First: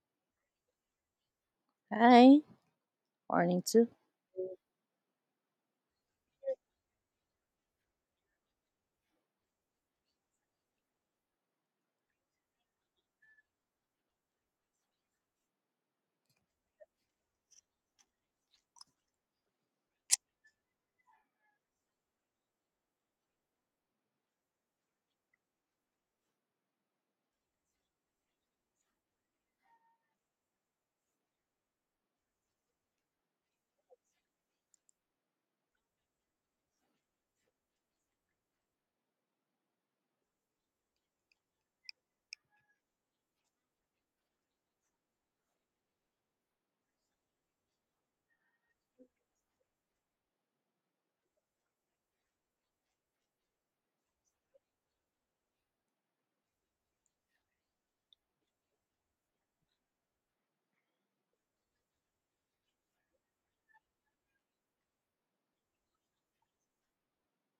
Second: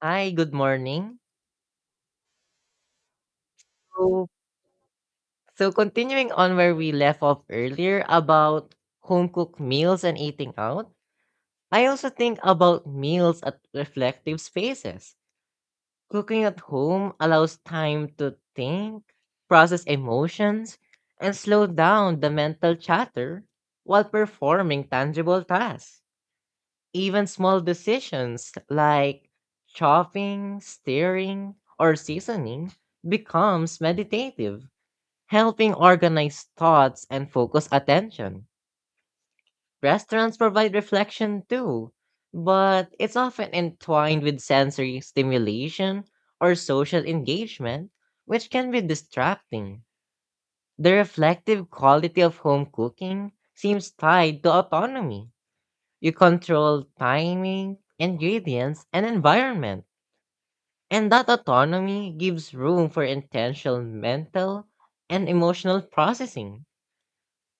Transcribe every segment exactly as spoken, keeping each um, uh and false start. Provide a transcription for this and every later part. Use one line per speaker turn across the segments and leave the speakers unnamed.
Hi, good morning.
Hi, morning too.
So, so continuing on where we left off earlier about home cooked meals and eating out, I also think about meals at reflective spaces. Cooking at home allows time to think, process emotions, and slow down the mental chatter while performing tangible tasks. Even small decisions like chopping, stirring, or seasoning becomes meditative helping organize thoughts and focus attention. Restaurants provide reflection too, but it's often entwined with sensory stimulation or social engagement, which can be distracting. The reflective quality of home cooking seems tied to autonomy. You control timing, ingredients, and environment, and that autonomy gives room for intentional mental and emotional processing.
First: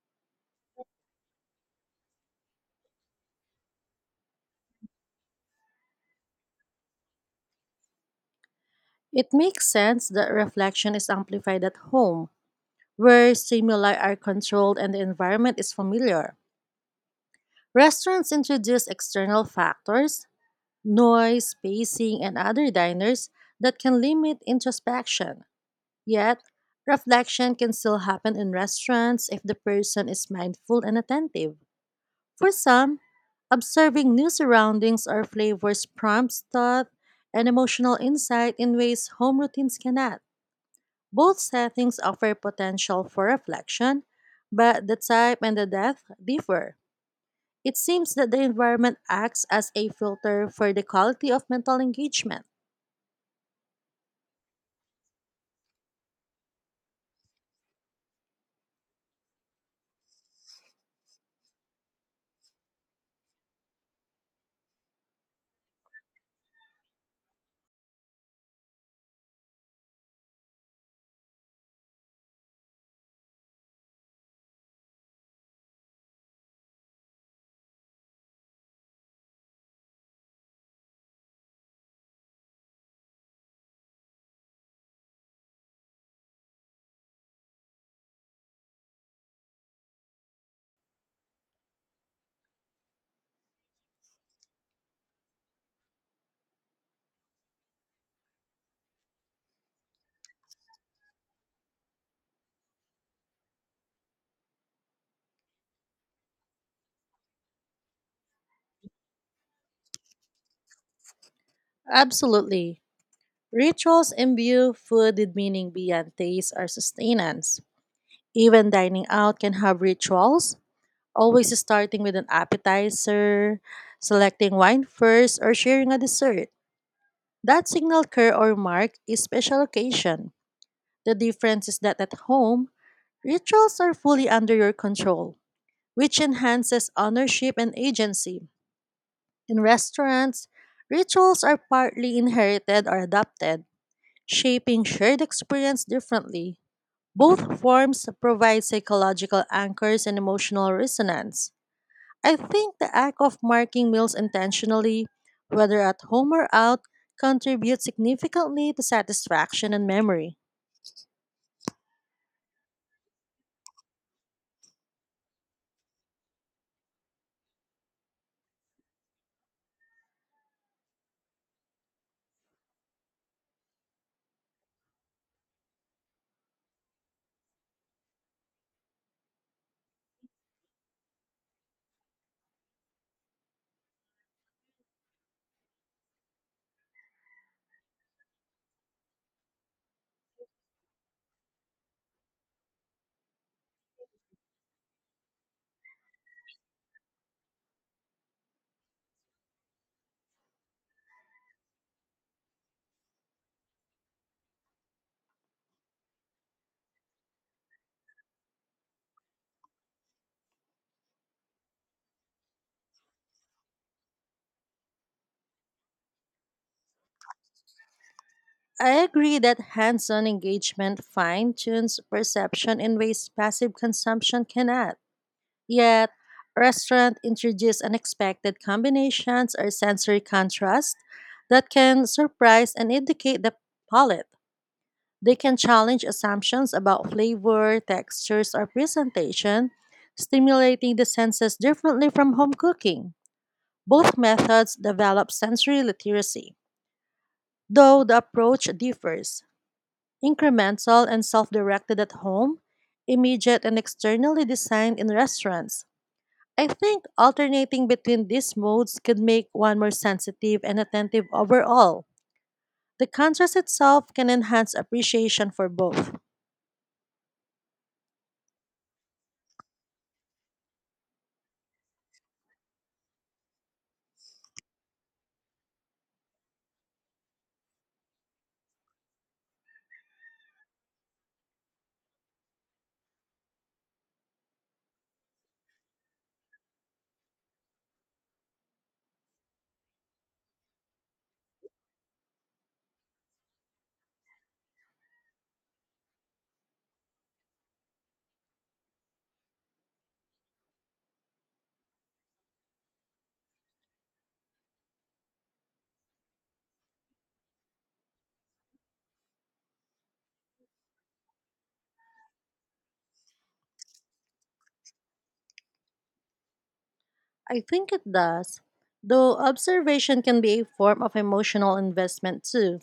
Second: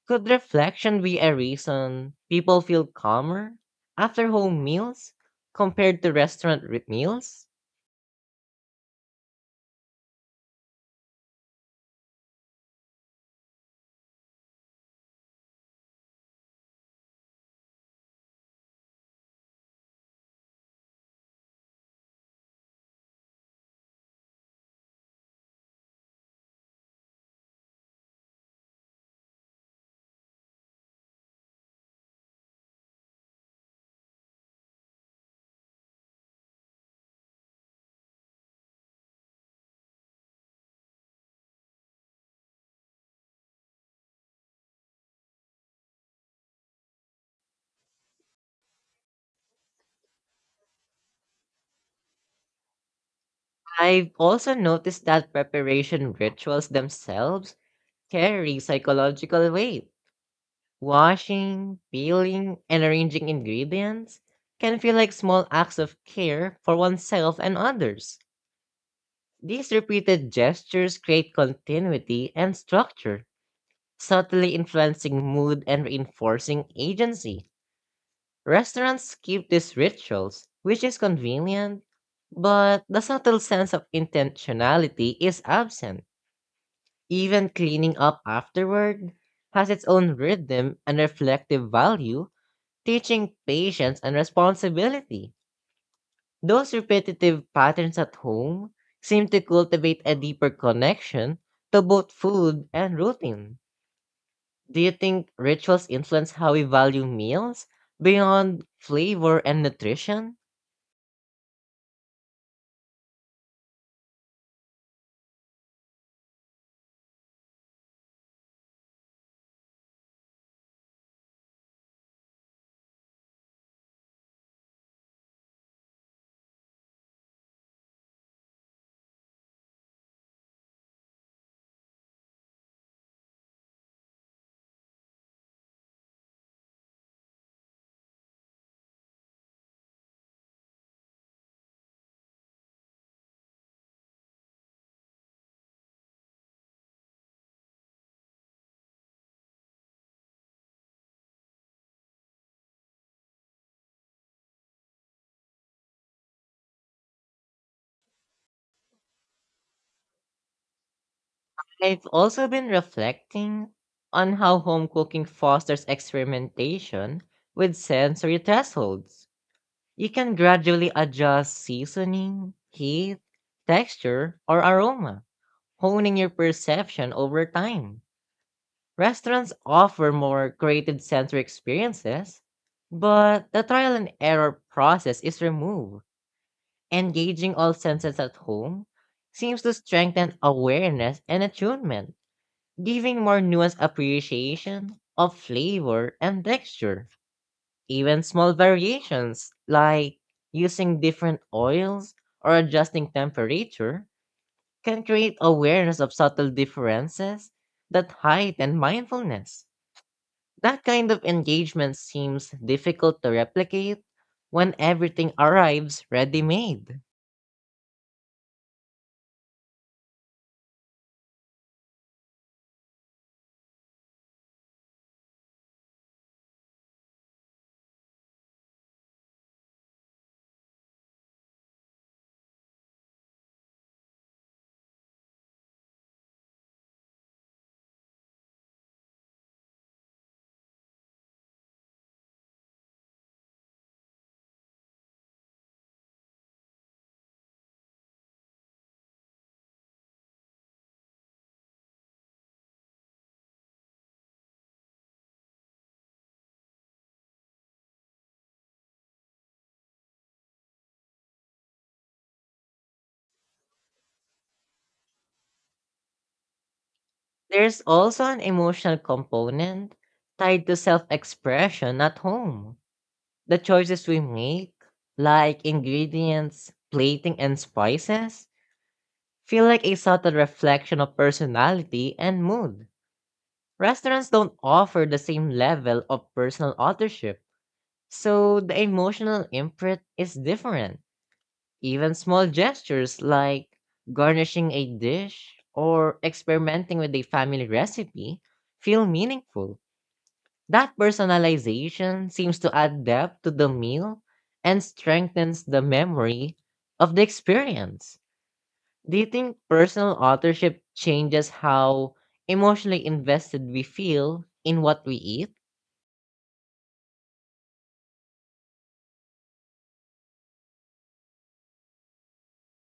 Could reflection be a reason people feel calmer after home meals compared to restaurant re- meals?
It makes sense that reflection is amplified at home, where stimuli are controlled and the environment is familiar. Restaurants introduce external factors, noise, spacing, and other diners that can limit introspection. Yet, reflection can still happen in restaurants if the person is mindful and attentive. For some, observing new surroundings or flavors prompts thought and emotional insight in ways home routines cannot. Both settings offer potential for reflection, but the type and the depth differ. It seems that the environment acts as a filter for the quality of mental engagement.
I've also noticed that preparation rituals themselves carry psychological weight. Washing, peeling, and arranging ingredients can feel like small acts of care for oneself and others. These repeated gestures create continuity and structure, subtly influencing mood and reinforcing agency. Restaurants keep these rituals, which is convenient, but the subtle sense of intentionality is absent. Even cleaning up afterward has its own rhythm and reflective value, teaching patience and responsibility. Those repetitive patterns at home seem to cultivate a deeper connection to both food and routine. Do you think rituals influence how we value meals beyond flavor and nutrition?
Absolutely. Rituals imbue food with meaning beyond taste or sustenance. Even dining out can have rituals, always starting with an appetizer, selecting wine first, or sharing a dessert. That signal care or mark is special occasion. The difference is that at home, rituals are fully under your control, which enhances ownership and agency. In restaurants, rituals are partly inherited or adapted, shaping shared experience differently. Both forms provide psychological anchors and emotional resonance. I think the act of marking meals intentionally, whether at home or out, contributes significantly to satisfaction and memory.
I've also been reflecting on how home cooking fosters experimentation with sensory thresholds. You can gradually adjust seasoning, heat, texture, or aroma, honing your perception over time. Restaurants offer more creative sensory experiences, but the trial and error process is removed. Engaging all senses at home seems to strengthen awareness and attunement giving more nuanced appreciation of flavor and texture. Even small variations, like using different oils or adjusting temperature, can create awareness of subtle differences that heighten mindfulness. That kind of engagement seems difficult to replicate when everything arrives ready made.
I agree that hands on engagement fine tunes perception in ways passive consumption cannot. Yet, restaurant introduce unexpected combinations or sensory contrast that can surprise and educate the palate. They can challenge assumptions about flavor, textures, or presentation, stimulating the senses differently from home cooking. Both methods develop sensory literacy, though the approach differs. Incremental and self directed at home, immediate and externally designed in restaurants. I think alternating between these modes could make one more sensitive and attentive overall. The contrast itself can enhance appreciation for both.
There's also an emotional component tied to self expression at home. The choices we make, like ingredients, plating, and spices, feel like a subtle reflection of personality and mood. Restaurants don't offer the same level of personal authorship, so the emotional imprint is different. Even small gestures like garnishing a dish or experimenting with a family recipe feel meaningful. That personalization seems to add depth to the meal and strengthens the memory of the experience. Do you think personal authorship changes how emotionally invested we feel in what we eat?
I think it does. Though observation can be a form of emotional investment too.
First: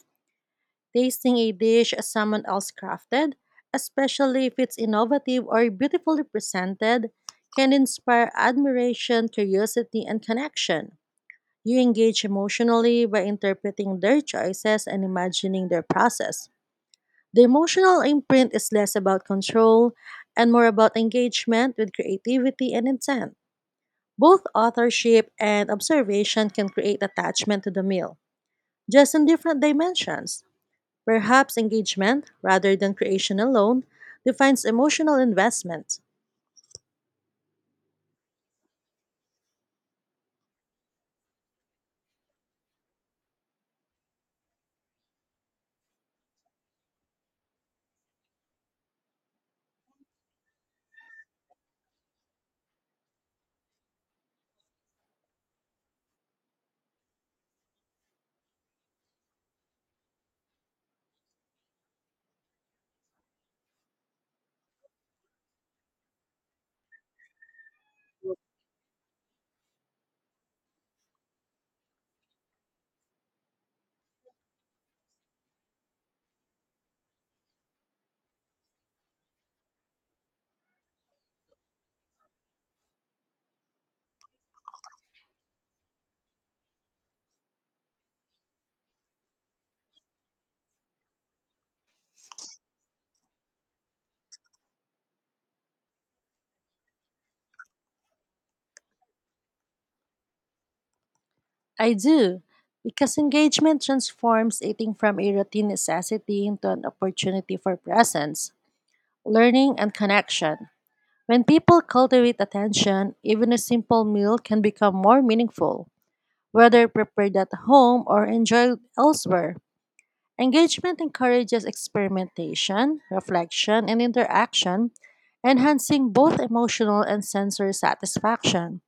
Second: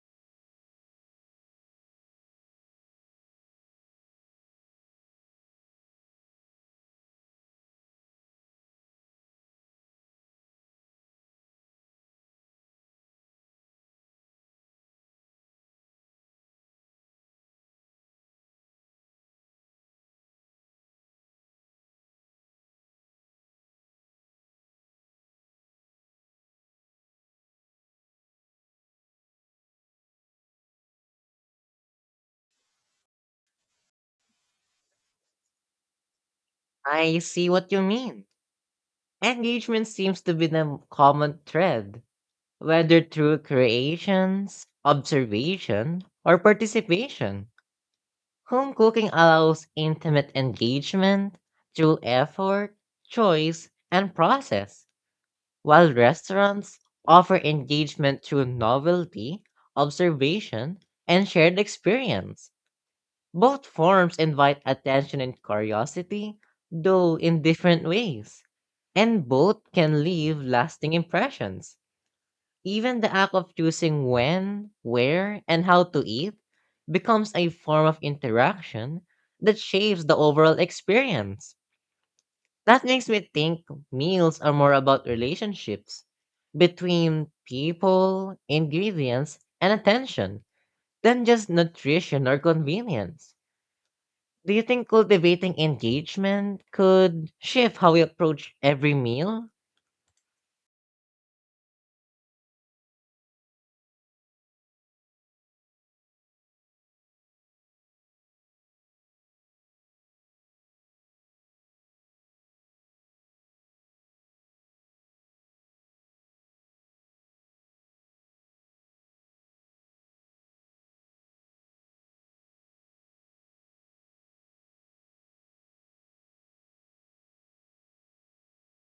Tasting a dish as someone else crafted, especially if it's innovative or beautifully presented, can inspire admiration, curiosity, and connection. You engage emotionally by interpreting their choices and imagining their process. The emotional imprint is less about control and more about engagement with creativity and intent. Both authorship and observation can create attachment to the meal, just in different dimensions. Perhaps engagement, rather than creation alone, defines emotional investment.
I see what you mean. Engagement seems to be the common thread, whether through creations, observation, or participation. Home cooking allows intimate engagement through effort, choice, and process, while restaurants offer engagement through novelty, observation, and shared experience. Both forms invite attention and curiosity, though in different ways, and both can leave lasting impressions. Even the act of choosing when, where, and how to eat becomes a form of interaction that shapes the overall experience. That makes me think meals are more about relationships between people, ingredients, and attention than just nutrition or convenience. Do you think cultivating engagement could shift how we approach every meal?
I do, because engagement transforms eating from a routine necessity into an opportunity for presence, learning, and connection. When people cultivate attention, even a simple meal can become more meaningful, whether prepared at home or enjoyed elsewhere. Engagement encourages experimentation, reflection, and interaction, enhancing both emotional and sensory satisfaction.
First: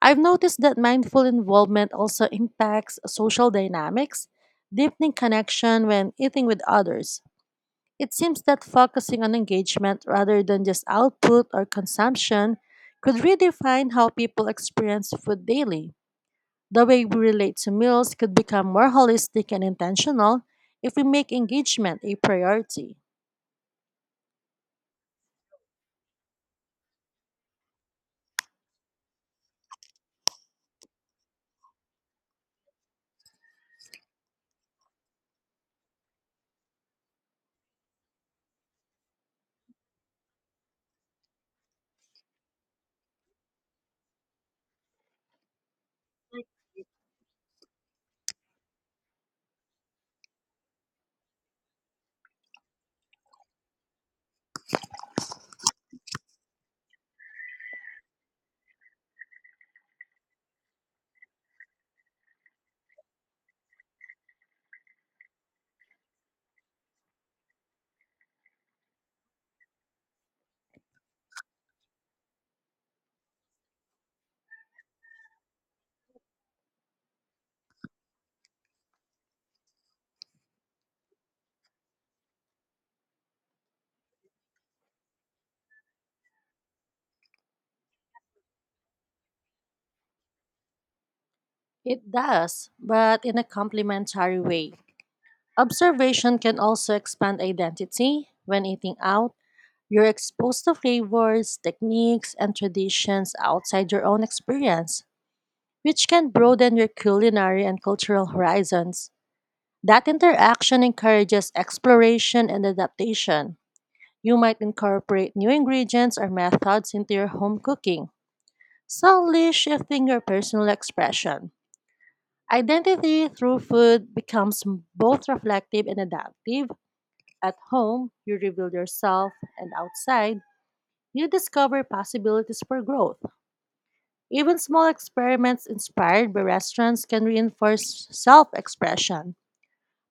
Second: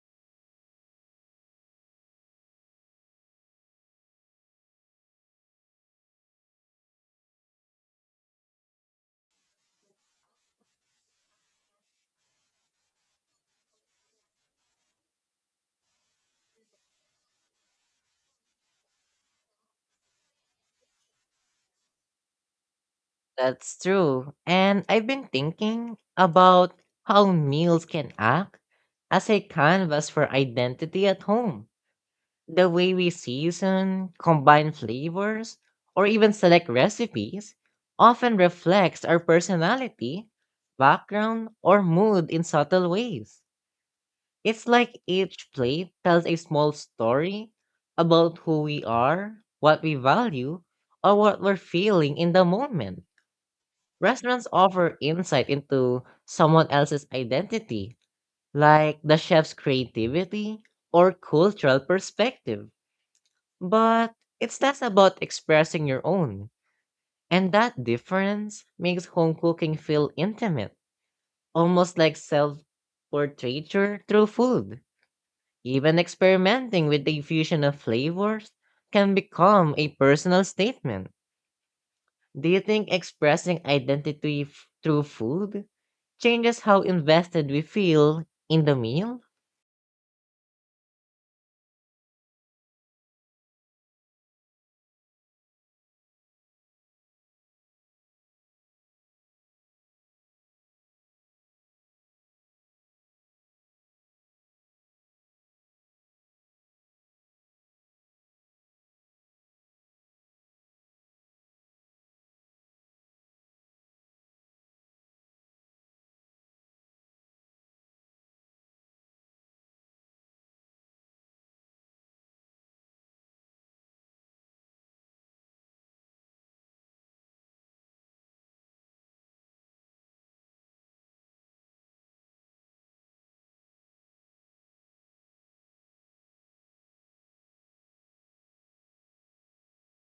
I've noticed that mindful involvement also impacts social dynamics, deepening connection when eating with others. It seems that focusing on engagement rather than just output or consumption could redefine how people experience food daily. The way we relate to meals could become more holistic and intentional if we make engagement a priority.
That's true. And I've been thinking about how meals can act as a canvas for identity at home. The way we season, combine flavors, or even select recipes often reflects our personality, background, or mood in subtle ways. It's like each plate tells a small story about who we are, what we value, or what we're feeling in the moment. Restaurants offer insight into someone else's identity, like the chef's creativity or cultural perspective. But it's less about expressing your own, and that difference makes home cooking feel intimate, almost like self portraiture through food. Even experimenting with the fusion of flavors can become a personal statement. Do you think expressing identity f- through food changes how invested we feel in the meal?
It does, but in a complementary way. Observation can also expand identity. When eating out, you're exposed to flavors, techniques, and traditions outside your own experience, which can broaden your culinary and cultural horizons. That interaction encourages exploration and adaptation. You might incorporate new ingredients or methods into your home cooking, subtly shifting your personal expression. Identity through food becomes both reflective and adaptive. At home, you reveal yourself, and outside, you discover possibilities for growth. Even small experiments inspired by restaurants can reinforce self expression.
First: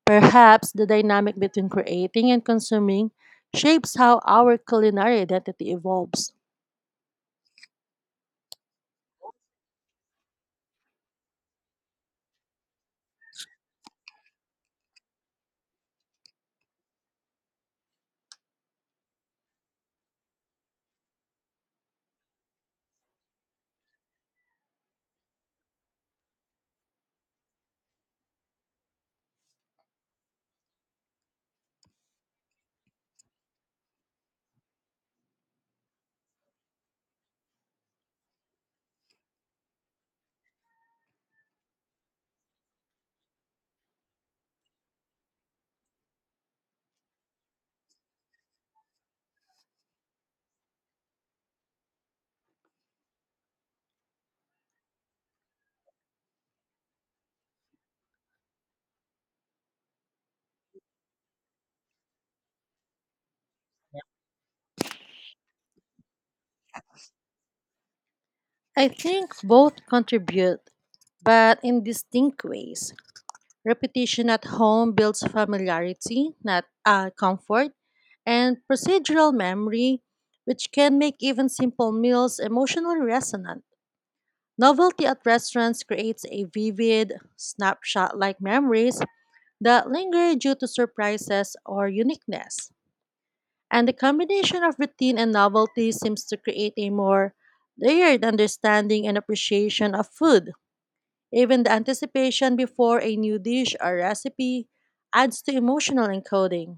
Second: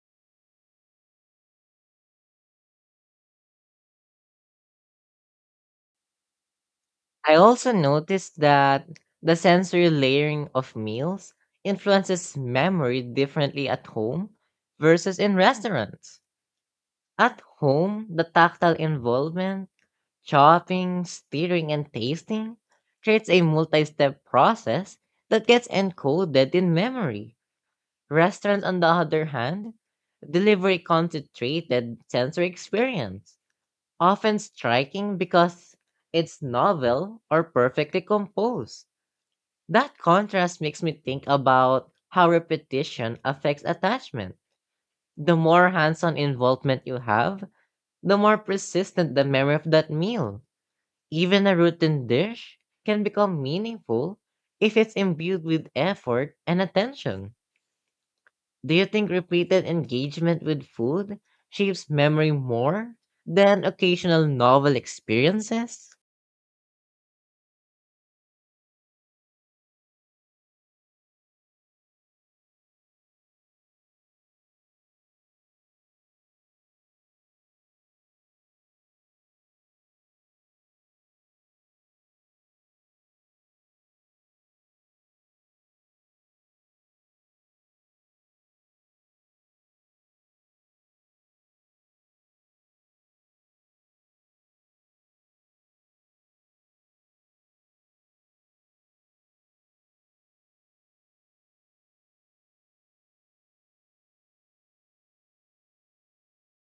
Perhaps the dynamic between creating and consuming shapes how our culinary identity evolves.
I also noticed that the sensory layering of meals influences memory differently at home versus in restaurants. At home, the tactile involvement, chopping, stirring, and tasting creates a multi step process that gets encoded in memory. Restaurants, on the other hand, deliver a concentrated sensory experience often striking because it's novel or perfectly composed. That contrast makes me think about how repetition affects attachment. The more hands on involvement you have, the more persistent the memory of that meal. Even a routine dish can become meaningful if it's imbued with effort and attention. Do you think repeated engagement with food shapes memory more than occasional novel experiences?
I think both contribute, but in distinct ways. Repetition at home builds familiarity, not uh, comfort, and procedural memory, which can make even simple meals emotionally resonant. Novelty at restaurants creates a vivid, snapshot like memories that linger due to surprises or uniqueness. And the combination of routine and novelty seems to create a more layered understanding and appreciation of food. Even the anticipation before a new dish or recipe adds to emotional encoding.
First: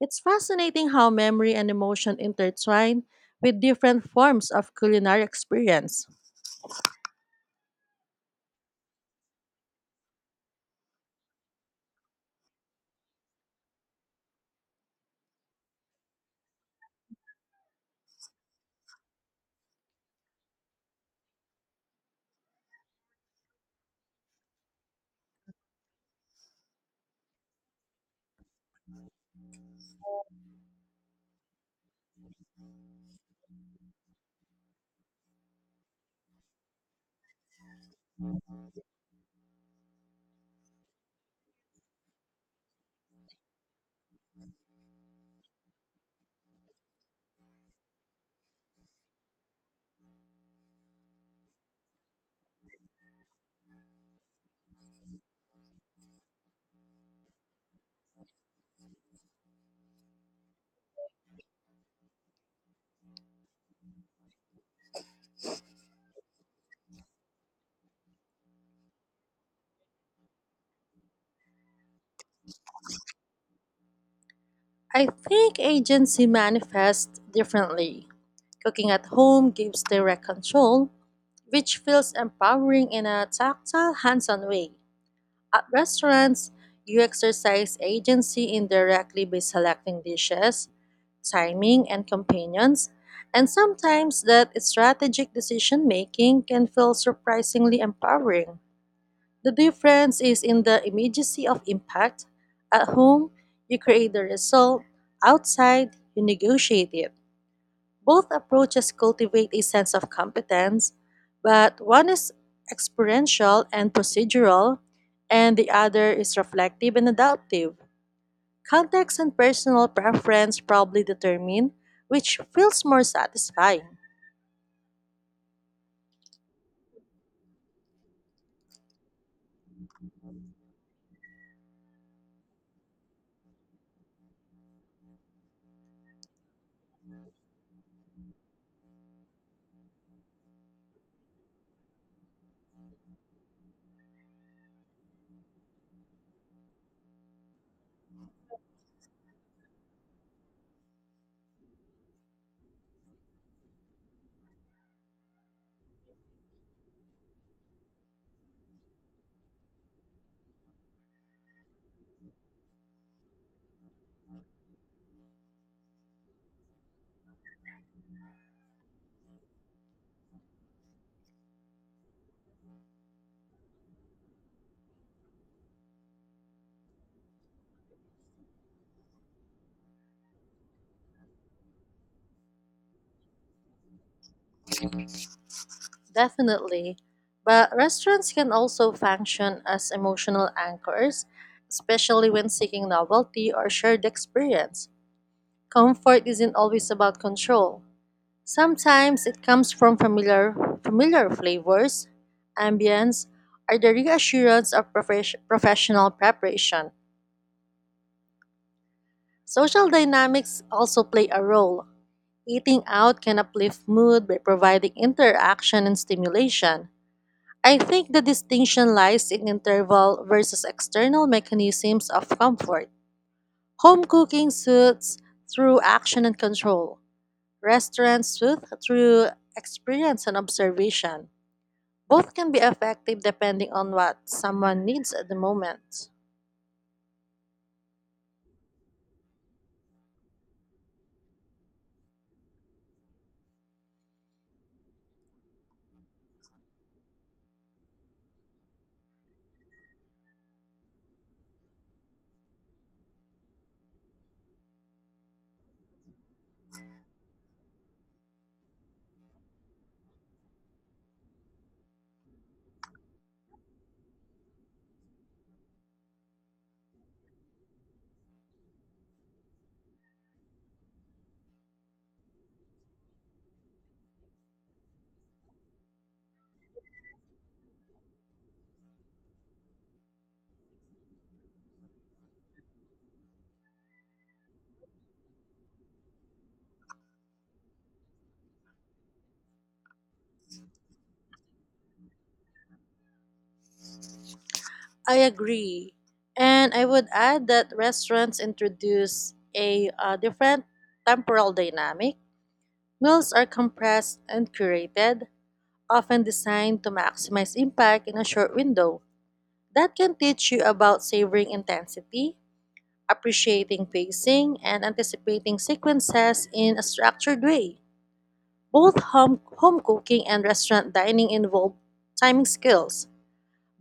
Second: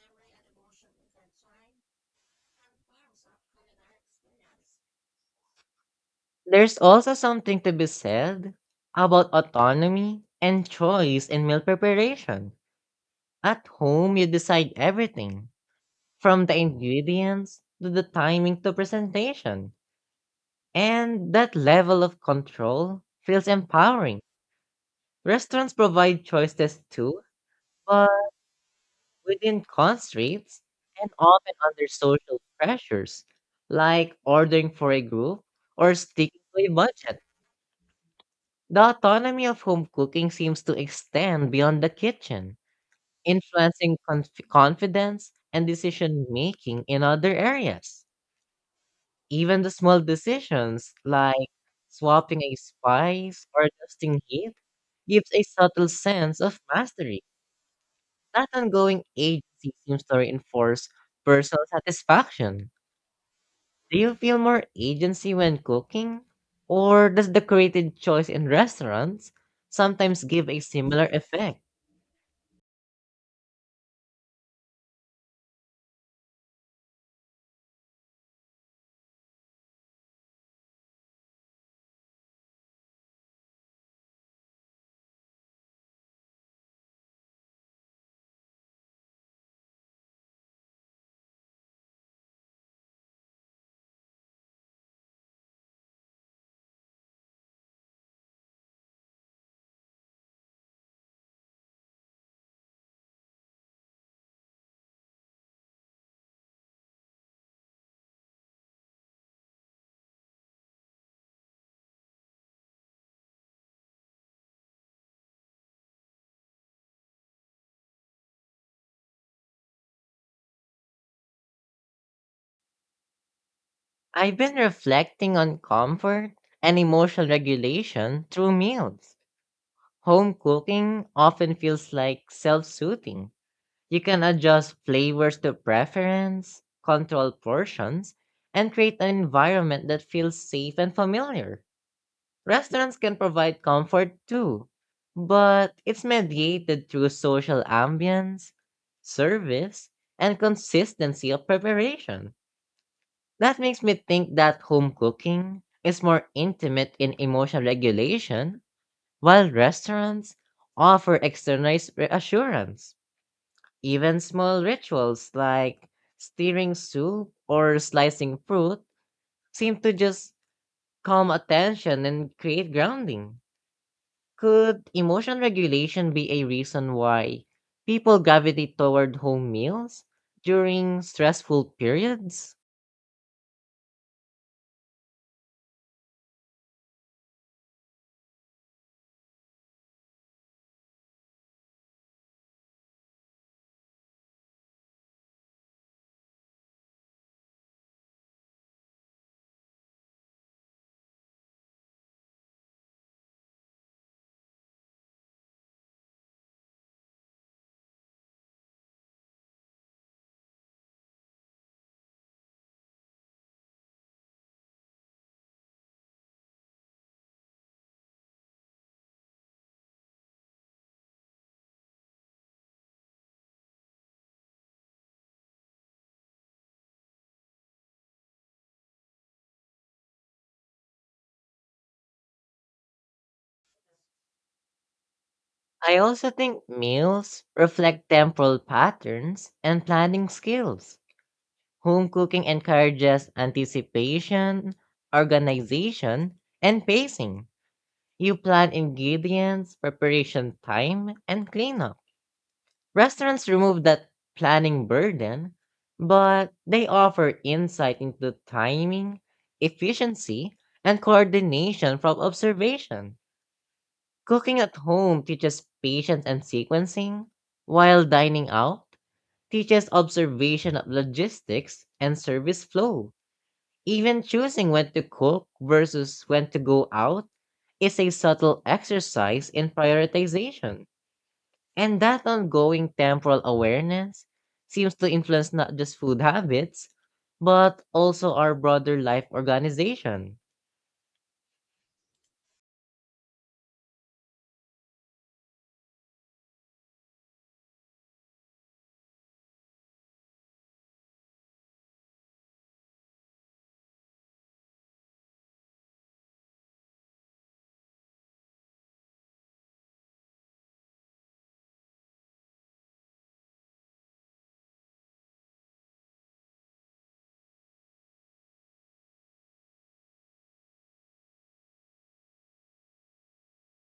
It's fascinating how memory and emotion intertwine with different forms of culinary experience.
There's also something to be said about autonomy and choice in meal preparation. At home, you decide everything from the ingredients to the timing to presentation. And that level of control feels empowering. Restaurants provide choices too, but within constraints and often under social pressures, like ordering for a group or sticking to a budget. The autonomy of home cooking seems to extend beyond the kitchen, influencing conf- confidence and decision making in other areas. Even the small decisions like swapping a spice or adjusting heat gives a subtle sense of mastery. That ongoing agency seems to reinforce personal satisfaction. Do you feel more agency when cooking? Or does the created choice in restaurants sometimes give a similar effect?
I think agency manifests differently. Cooking at home gives direct control, which feels empowering in a tactile, hands on way. At restaurants, you exercise agency indirectly by selecting dishes, timing, and companions, and sometimes that strategic decision making can feel surprisingly empowering. The difference is in the immediacy of impact. At home, you create the result, outside, you negotiate it. Both approaches cultivate a sense of competence, but one is experiential and procedural, and the other is reflective and adaptive. Context and personal preference probably determine which feels more satisfying.
I've been reflecting on comfort and emotional regulation through meals. Home cooking often feels like self soothing. You can adjust flavors to preference, control portions, and create an environment that feels safe and familiar. Restaurants can provide comfort too, but it's mediated through social ambience, service, and consistency of preparation. That makes me think that home cooking is more intimate in emotional regulation, while restaurants offer externalized reassurance. Even small rituals like stirring soup or slicing fruit seem to just calm attention and create grounding. Could emotional regulation be a reason why people gravitate toward home meals during stressful periods?
Definitely. But restaurants can also function as emotional anchors, especially when seeking novelty or shared experience. Comfort isn't always about control. Sometimes it comes from familiar, familiar flavors, ambience, or the reassurance of profes- professional preparation. Social dynamics also play a role. Eating out can uplift mood by providing interaction and stimulation. I think the distinction lies in interval versus external mechanisms of comfort. Home cooking soothes through action and control. Restaurants soothe through experience and observation. Both can be effective depending on what someone needs at the
I
moment.
also think meals reflect temporal patterns and planning skills. Home cooking encourages anticipation, organization, and pacing. You plan ingredients, preparation time, and cleanup. Restaurants remove that planning burden, but they offer insight into timing, efficiency, and coordination from observation. Cooking at home teaches patience and sequencing, while dining out teaches observation of logistics and service flow. Even choosing when to cook versus when to go out is a subtle exercise in prioritization. And that ongoing temporal awareness seems to influence not just food habits, but also our broader life organization.
I agree. And I would add that restaurants introduce a uh, different temporal dynamic. Meals are compressed and curated, often designed to maximize impact in a short window. That can teach you about savoring intensity, appreciating pacing, and anticipating sequences in a structured way. Both home, home cooking and restaurant dining involve timing skills,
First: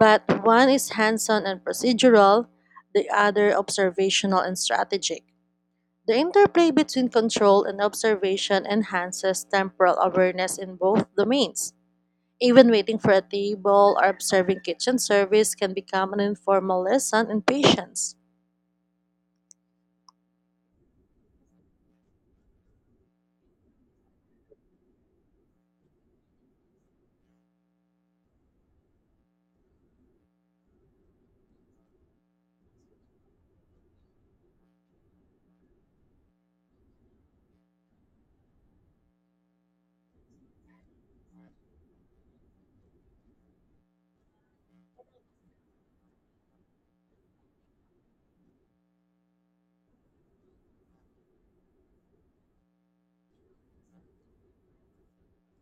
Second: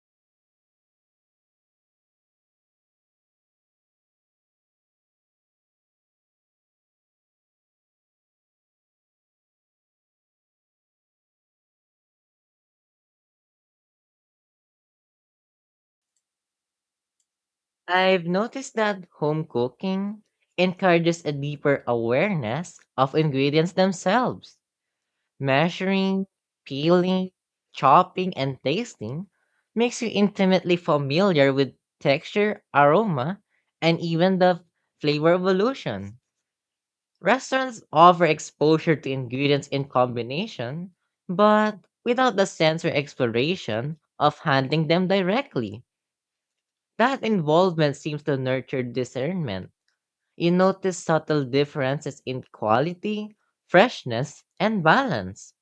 but one is hands on and procedural, the other observational and strategic. The interplay between control and observation enhances temporal awareness in both domains. Even waiting for a table or observing kitchen service can become an informal lesson in patience.
I've noticed that home cooking encourages a deeper awareness of ingredients themselves. Measuring, peeling, chopping, and tasting makes you intimately familiar with texture, aroma, and even the flavor evolution. Restaurants offer exposure to ingredients in combination, but without the sensory exploration of handling them directly. That involvement seems to nurture discernment you notice subtle differences in quality, freshness, and balance.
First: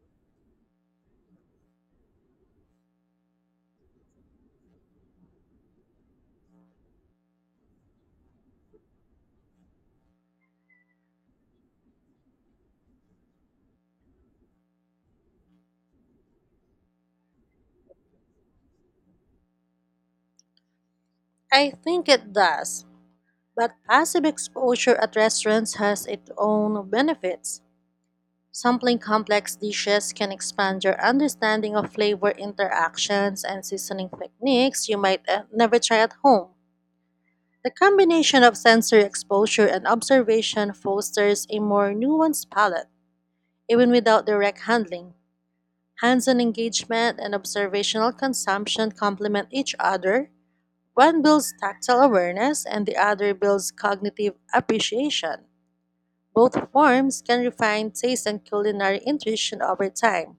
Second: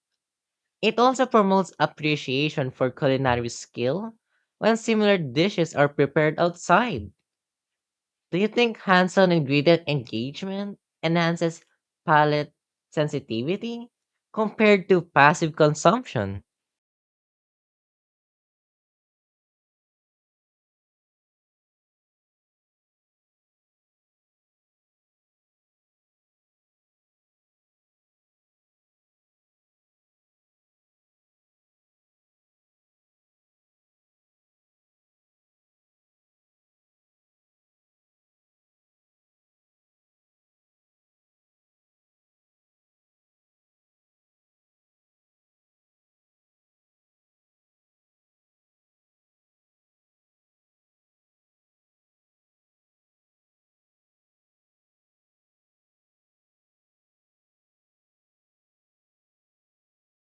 It also promotes appreciation for culinary skill when similar dishes are prepared outside. Do you think hands on ingredient engagement enhances palate sensitivity compared to passive consumption?
I think it does, but passive exposure at restaurants has its own benefits. Sampling complex dishes can expand your understanding of flavor interactions and seasoning techniques you might uh, never try at home. The combination of sensory exposure and observation fosters a more nuanced palate, even without direct handling. Hands on engagement and observational consumption complement each other. One builds tactile awareness, and the other builds cognitive appreciation. Both forms can refine taste and culinary intuition over time.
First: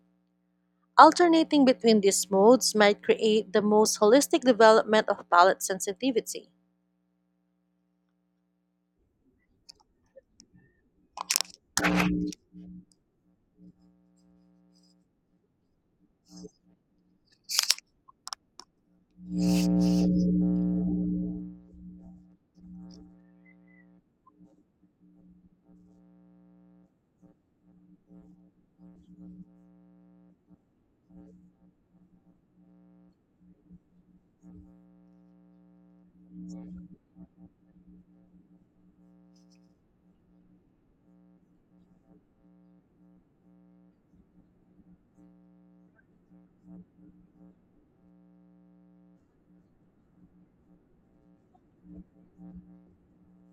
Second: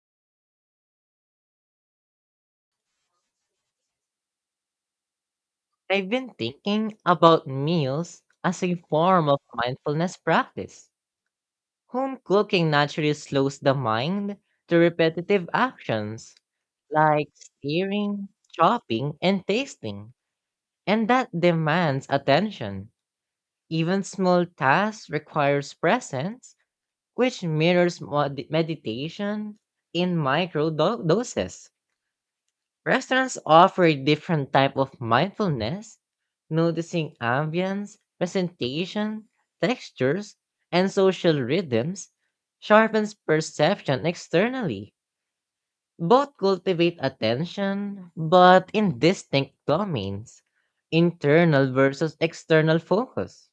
Alternating between these modes might create the most holistic development of palate
I've been
sensitivity.
thinking about meals as a form of mindfulness practice. Home cooking naturally slows the mind to repetitive actions like stirring, chopping, and tasting, and that demands attention. Even small tasks requires presence, which mirrors mod- meditation in micro do- doses. Restaurants offer a different type of mindfulness, noticing ambience, presentation, textures, and social rhythms sharpens perception externally. Both cultivate attention, but in distinct domains, internal versus external focus.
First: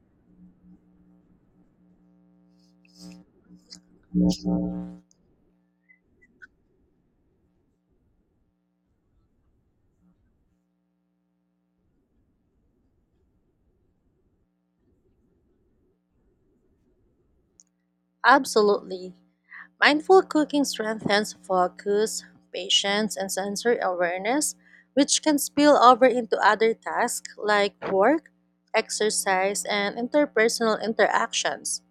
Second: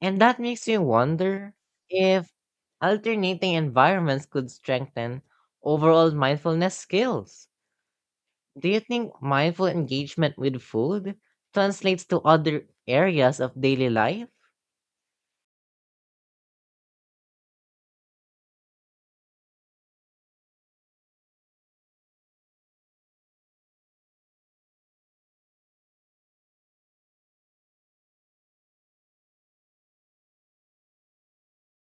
And that makes you wonder if alternating environments could strengthen overall mindfulness skills. Do you think mindful engagement with food translates to other areas of daily life?
Absolutely. Mindful cooking strengthens focus, patience, and sensory awareness, which can spill over into other tasks like work, exercise, and interpersonal interactions.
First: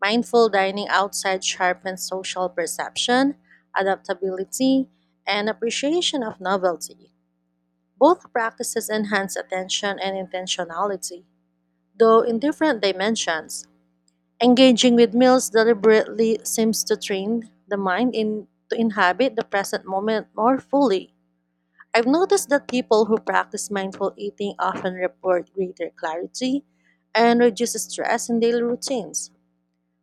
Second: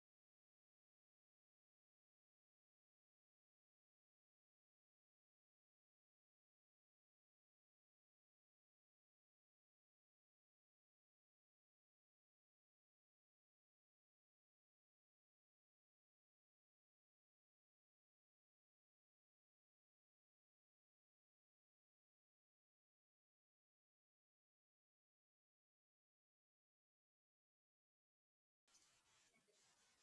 Mindful dining outside sharpens social perception, adaptability, and appreciation of novelty. Both practices enhance attention and intentionality, though in different dimensions. Engaging with meals deliberately seems to train the mind in to inhabit the present moment more fully. I've noticed that people who practice mindful eating often report greater clarity and reduce stress in daily routines.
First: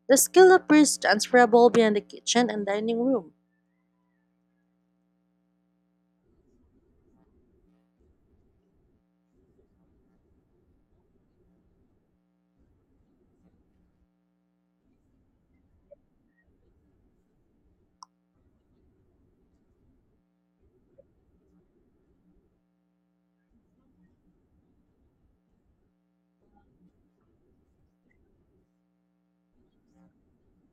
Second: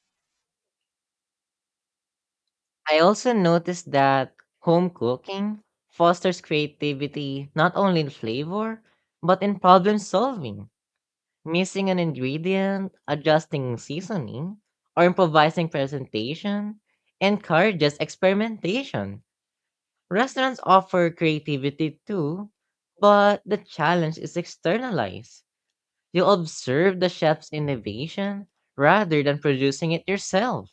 The skill appears transferable beyond the kitchen and
I
dining
also
room.
noticed that home cooking fosters creativity not only in flavor, but in problem solving. Missing an ingredient, adjusting seasoning, or improvising presentation encourages experimentation. Restaurants offer creativity too, but the challenge is externalized. You observe the chef's innovation rather than producing it yourself.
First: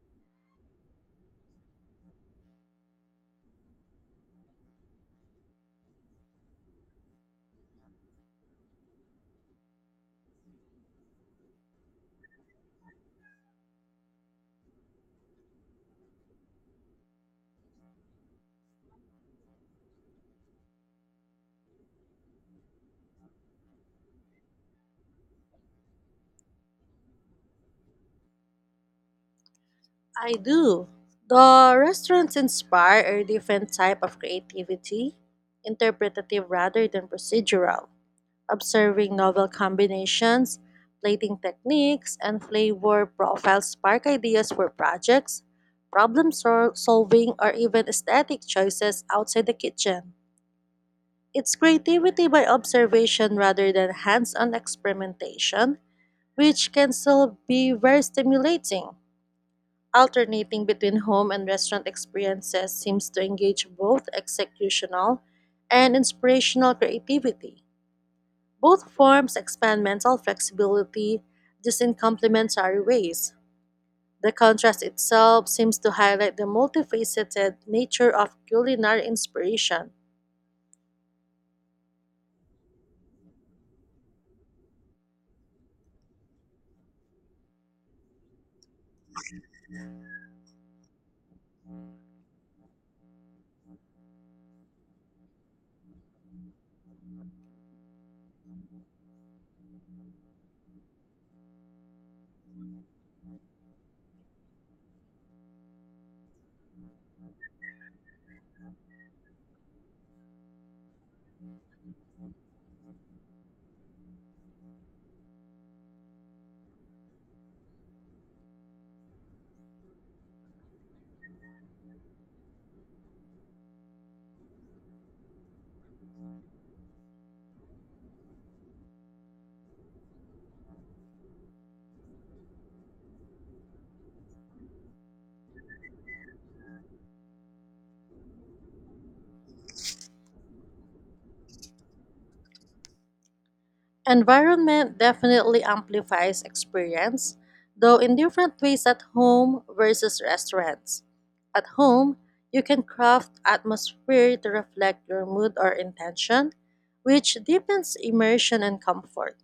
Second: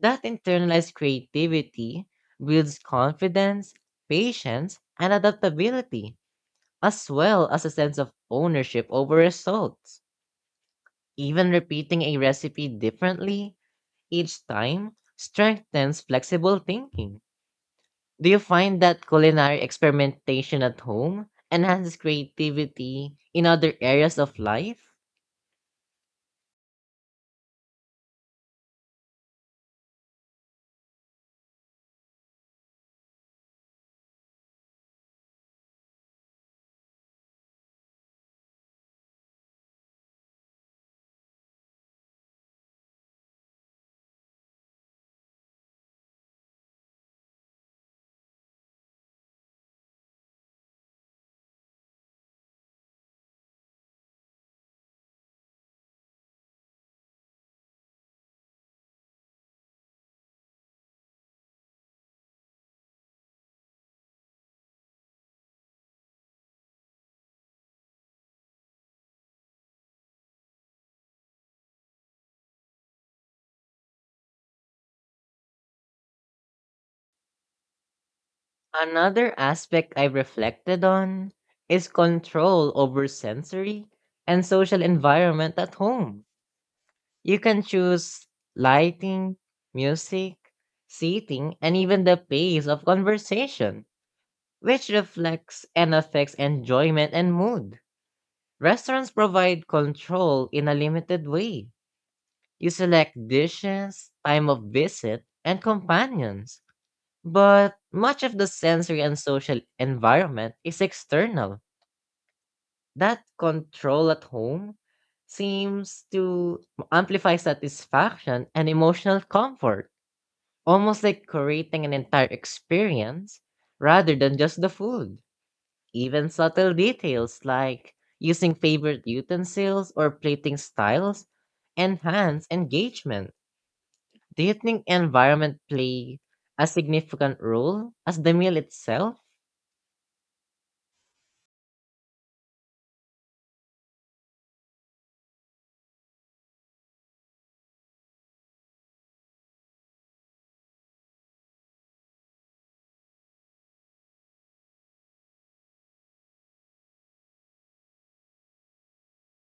That internalized creativity builds confidence, patience, and adaptability, as well as a sense of ownership over results. Even repeating a recipe differently each time strengthens flexible thinking. Do you find that culinary experimentation at home enhances creativity in other areas of life?
I do. The restaurants inspire a different type of creativity, interpretative rather than procedural, observing novel combinations, plating techniques, and flavor profiles spark ideas for projects, problem sol- solving, or even aesthetic choices outside the kitchen. It's creativity by observation rather than hands on experimentation, which can still be very stimulating. Alternating between home and restaurant experiences seems to engage both executional and inspirational creativity. Both forms expand mental flexibility, just in complementary ways. The contrast itself seems to highlight the multifaceted nature of culinary
Another aspect
inspiration.
I've reflected on is control over sensory and social environment at home. You can choose lighting, music, seating, and even the pace of conversation, which reflects and affects enjoyment and mood. Restaurants provide control in a limited way. You select dishes, time of visit, and companions but much of the sensory and social environment is external. That control at home seems to amplify satisfaction and emotional comfort, almost like creating an entire experience rather than just the food. Even subtle details like using favorite utensils or plating styles enhance engagement. Do you think environment play a significant role as the meal itself?
Environment definitely amplifies experience, though in different ways at home versus restaurants. At home, you can craft atmosphere to reflect your mood or intention, which deepens immersion and comfort.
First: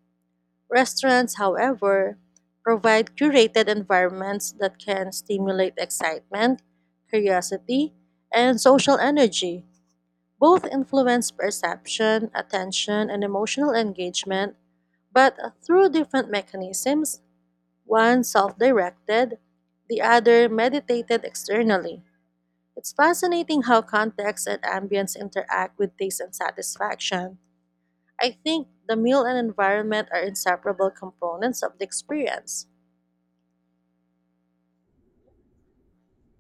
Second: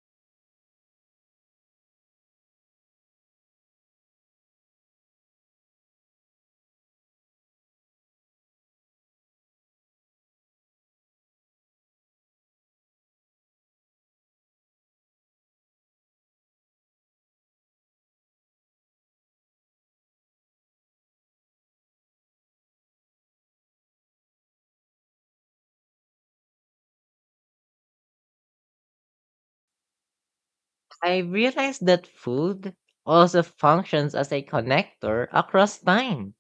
Restaurants, however, provide curated environments that can stimulate excitement, curiosity, and social energy. Both influence perception, attention, and emotional engagement but through different mechanisms, one self directed, the other meditated externally. It's fascinating how context and ambience interact with taste and satisfaction. I think the meal and environment are inseparable
I
components of the
realized that
experience.
food also functions as a connector across time.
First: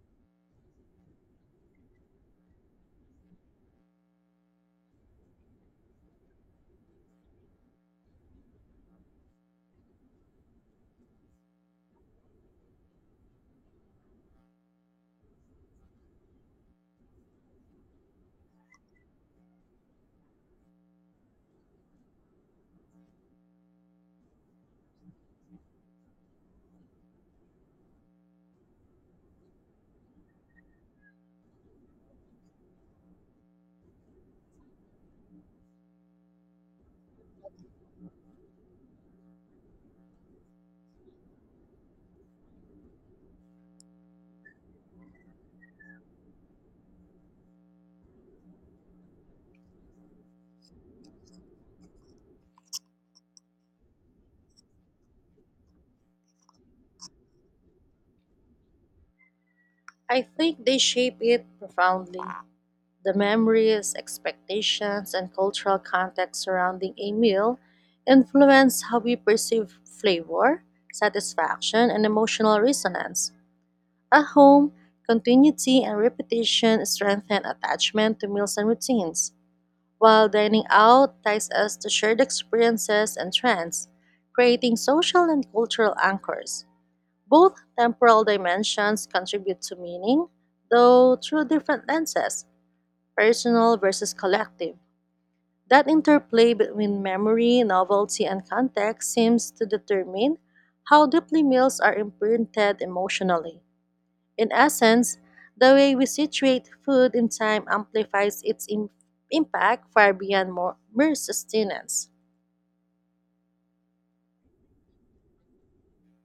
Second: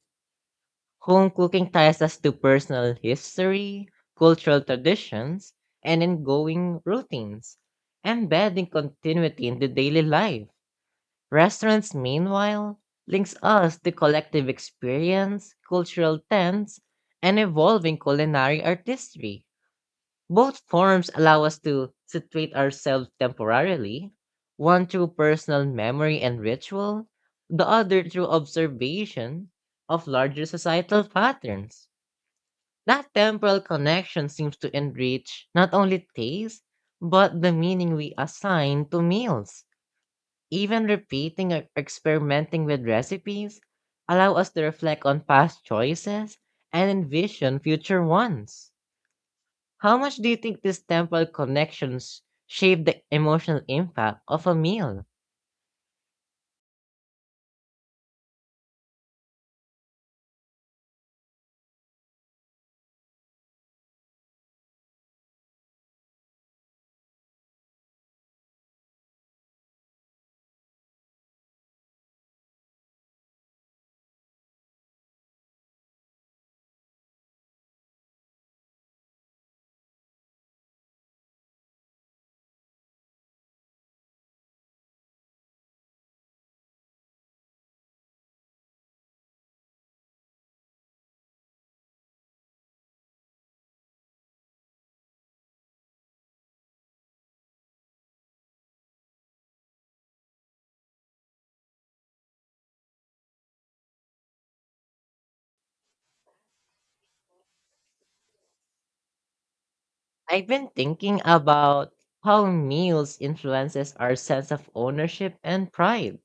Home cooking ties us to personal history, cultural traditions, and ongoing routines, embedding continuity into daily life. Restaurants, meanwhile, links us to collective experience, cultural trends, and evolving culinary artistry. Both forms allow us to situate ourselves temporarily, one through personal memory and ritual, the other through observation of larger societal patterns. That temporal connection seems to enrich not only taste, but the meaning we assign to meals. Even repeating or experimenting with recipes allow us to reflect on past choices and envision future ones. How much do you think these temporal connections shape the emotional impact of a meal?
I think they shape it profoundly. The memories, expectations, and cultural context surrounding a meal influence how we perceive flavor, satisfaction, and emotional resonance. At home, continuity and repetition strengthen attachment to meals and routines, while dining out ties us to shared experiences and trends, creating social and cultural anchors. Both temporal dimensions contribute to meaning, though through different lenses personal versus collective. That interplay between memory, novelty, and context seems to determine how deeply meals are imprinted emotionally. In essence, the way we situate food in time amplifies its im- impact far
I've
beyond
been
more, mere
thinking about
sustenance.
how meals influences our sense of ownership and pride.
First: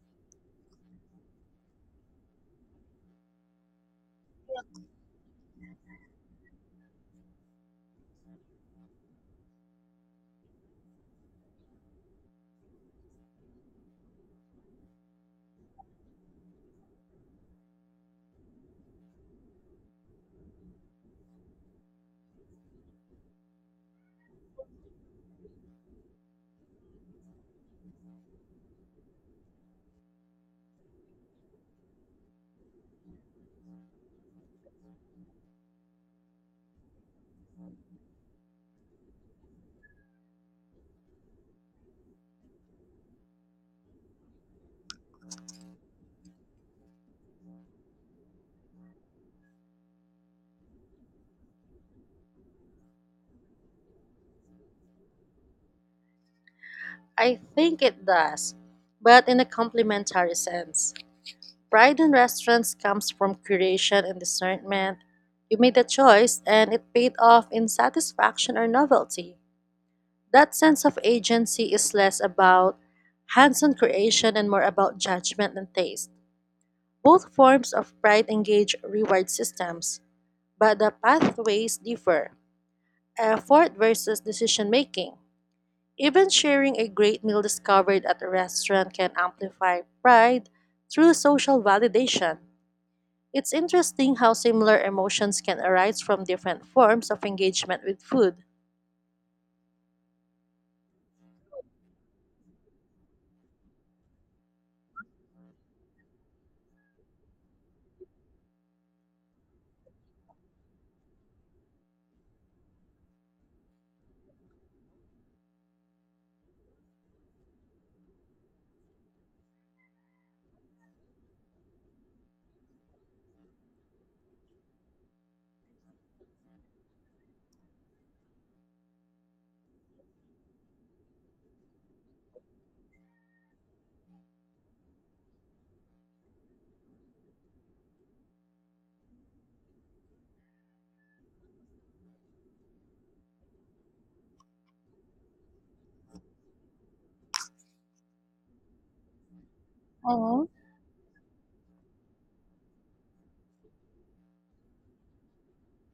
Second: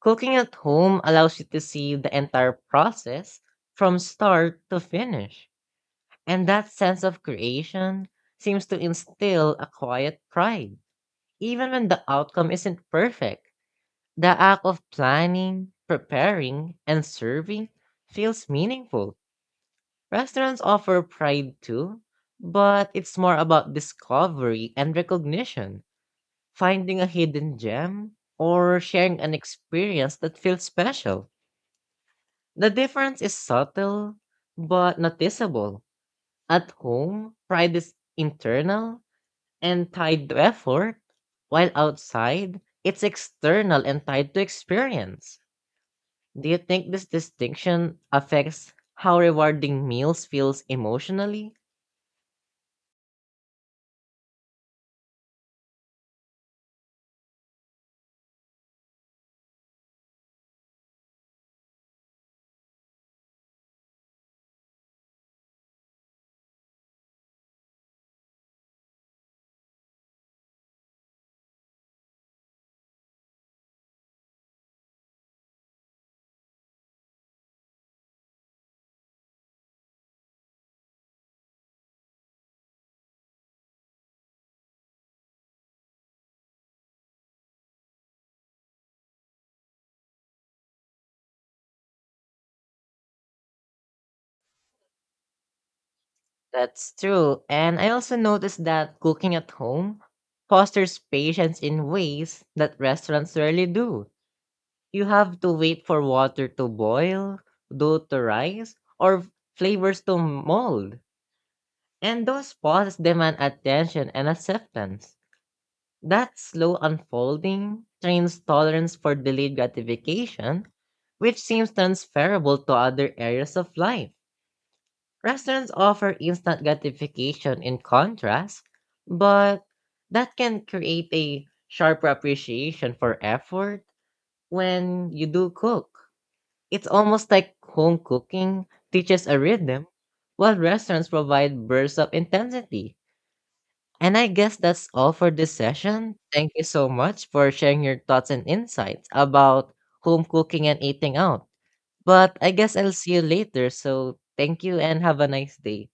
Cooking at home allows you to see the entire process from start to finish, and that sense of creation seems to instill a quiet pride, even when the outcome isn't perfect. The act of planning, preparing, and serving feels meaningful. Restaurants offer pride too, but it's more about discovery and recognition, finding a hidden gem, or sharing an experience that feels special. The difference is subtle, but noticeable. At home, pride is internal and tied to effort, while outside, it's external and tied to experience. Do you think this distinction affects how rewarding meals feels emotionally?
I think it does, but in a complementary sense. Pride in restaurants comes from curation and discernment. You made a choice and it paid off in satisfaction or novelty. That sense of agency is less about hands on creation and more about judgment and taste. Both forms of pride engage reward systems, but the pathways differ effort versus decision making. Even sharing a great meal discovered at a restaurant can amplify pride through social validation. It's interesting how similar emotions can arise from different
That's
forms of
true. And
engagement
I
with
also
food.
noticed that cooking at home fosters patience in ways that restaurants rarely do. You have to wait for water to boil, dough to rise, or flavors to mold. And those pauses demand attention and acceptance. That slow unfolding trains tolerance for delayed gratification, which seems transferable to other areas of life. Restaurants offer instant gratification in contrast, but that can create a sharper appreciation for effort when you do cook. It's almost like home cooking teaches a rhythm, while restaurants provide bursts of intensity. And I guess that's all for this session. Thank you so much for sharing your thoughts and insights about home
Hmm.
cooking and eating out. But I guess I'll see you later, so thank you and have a nice day.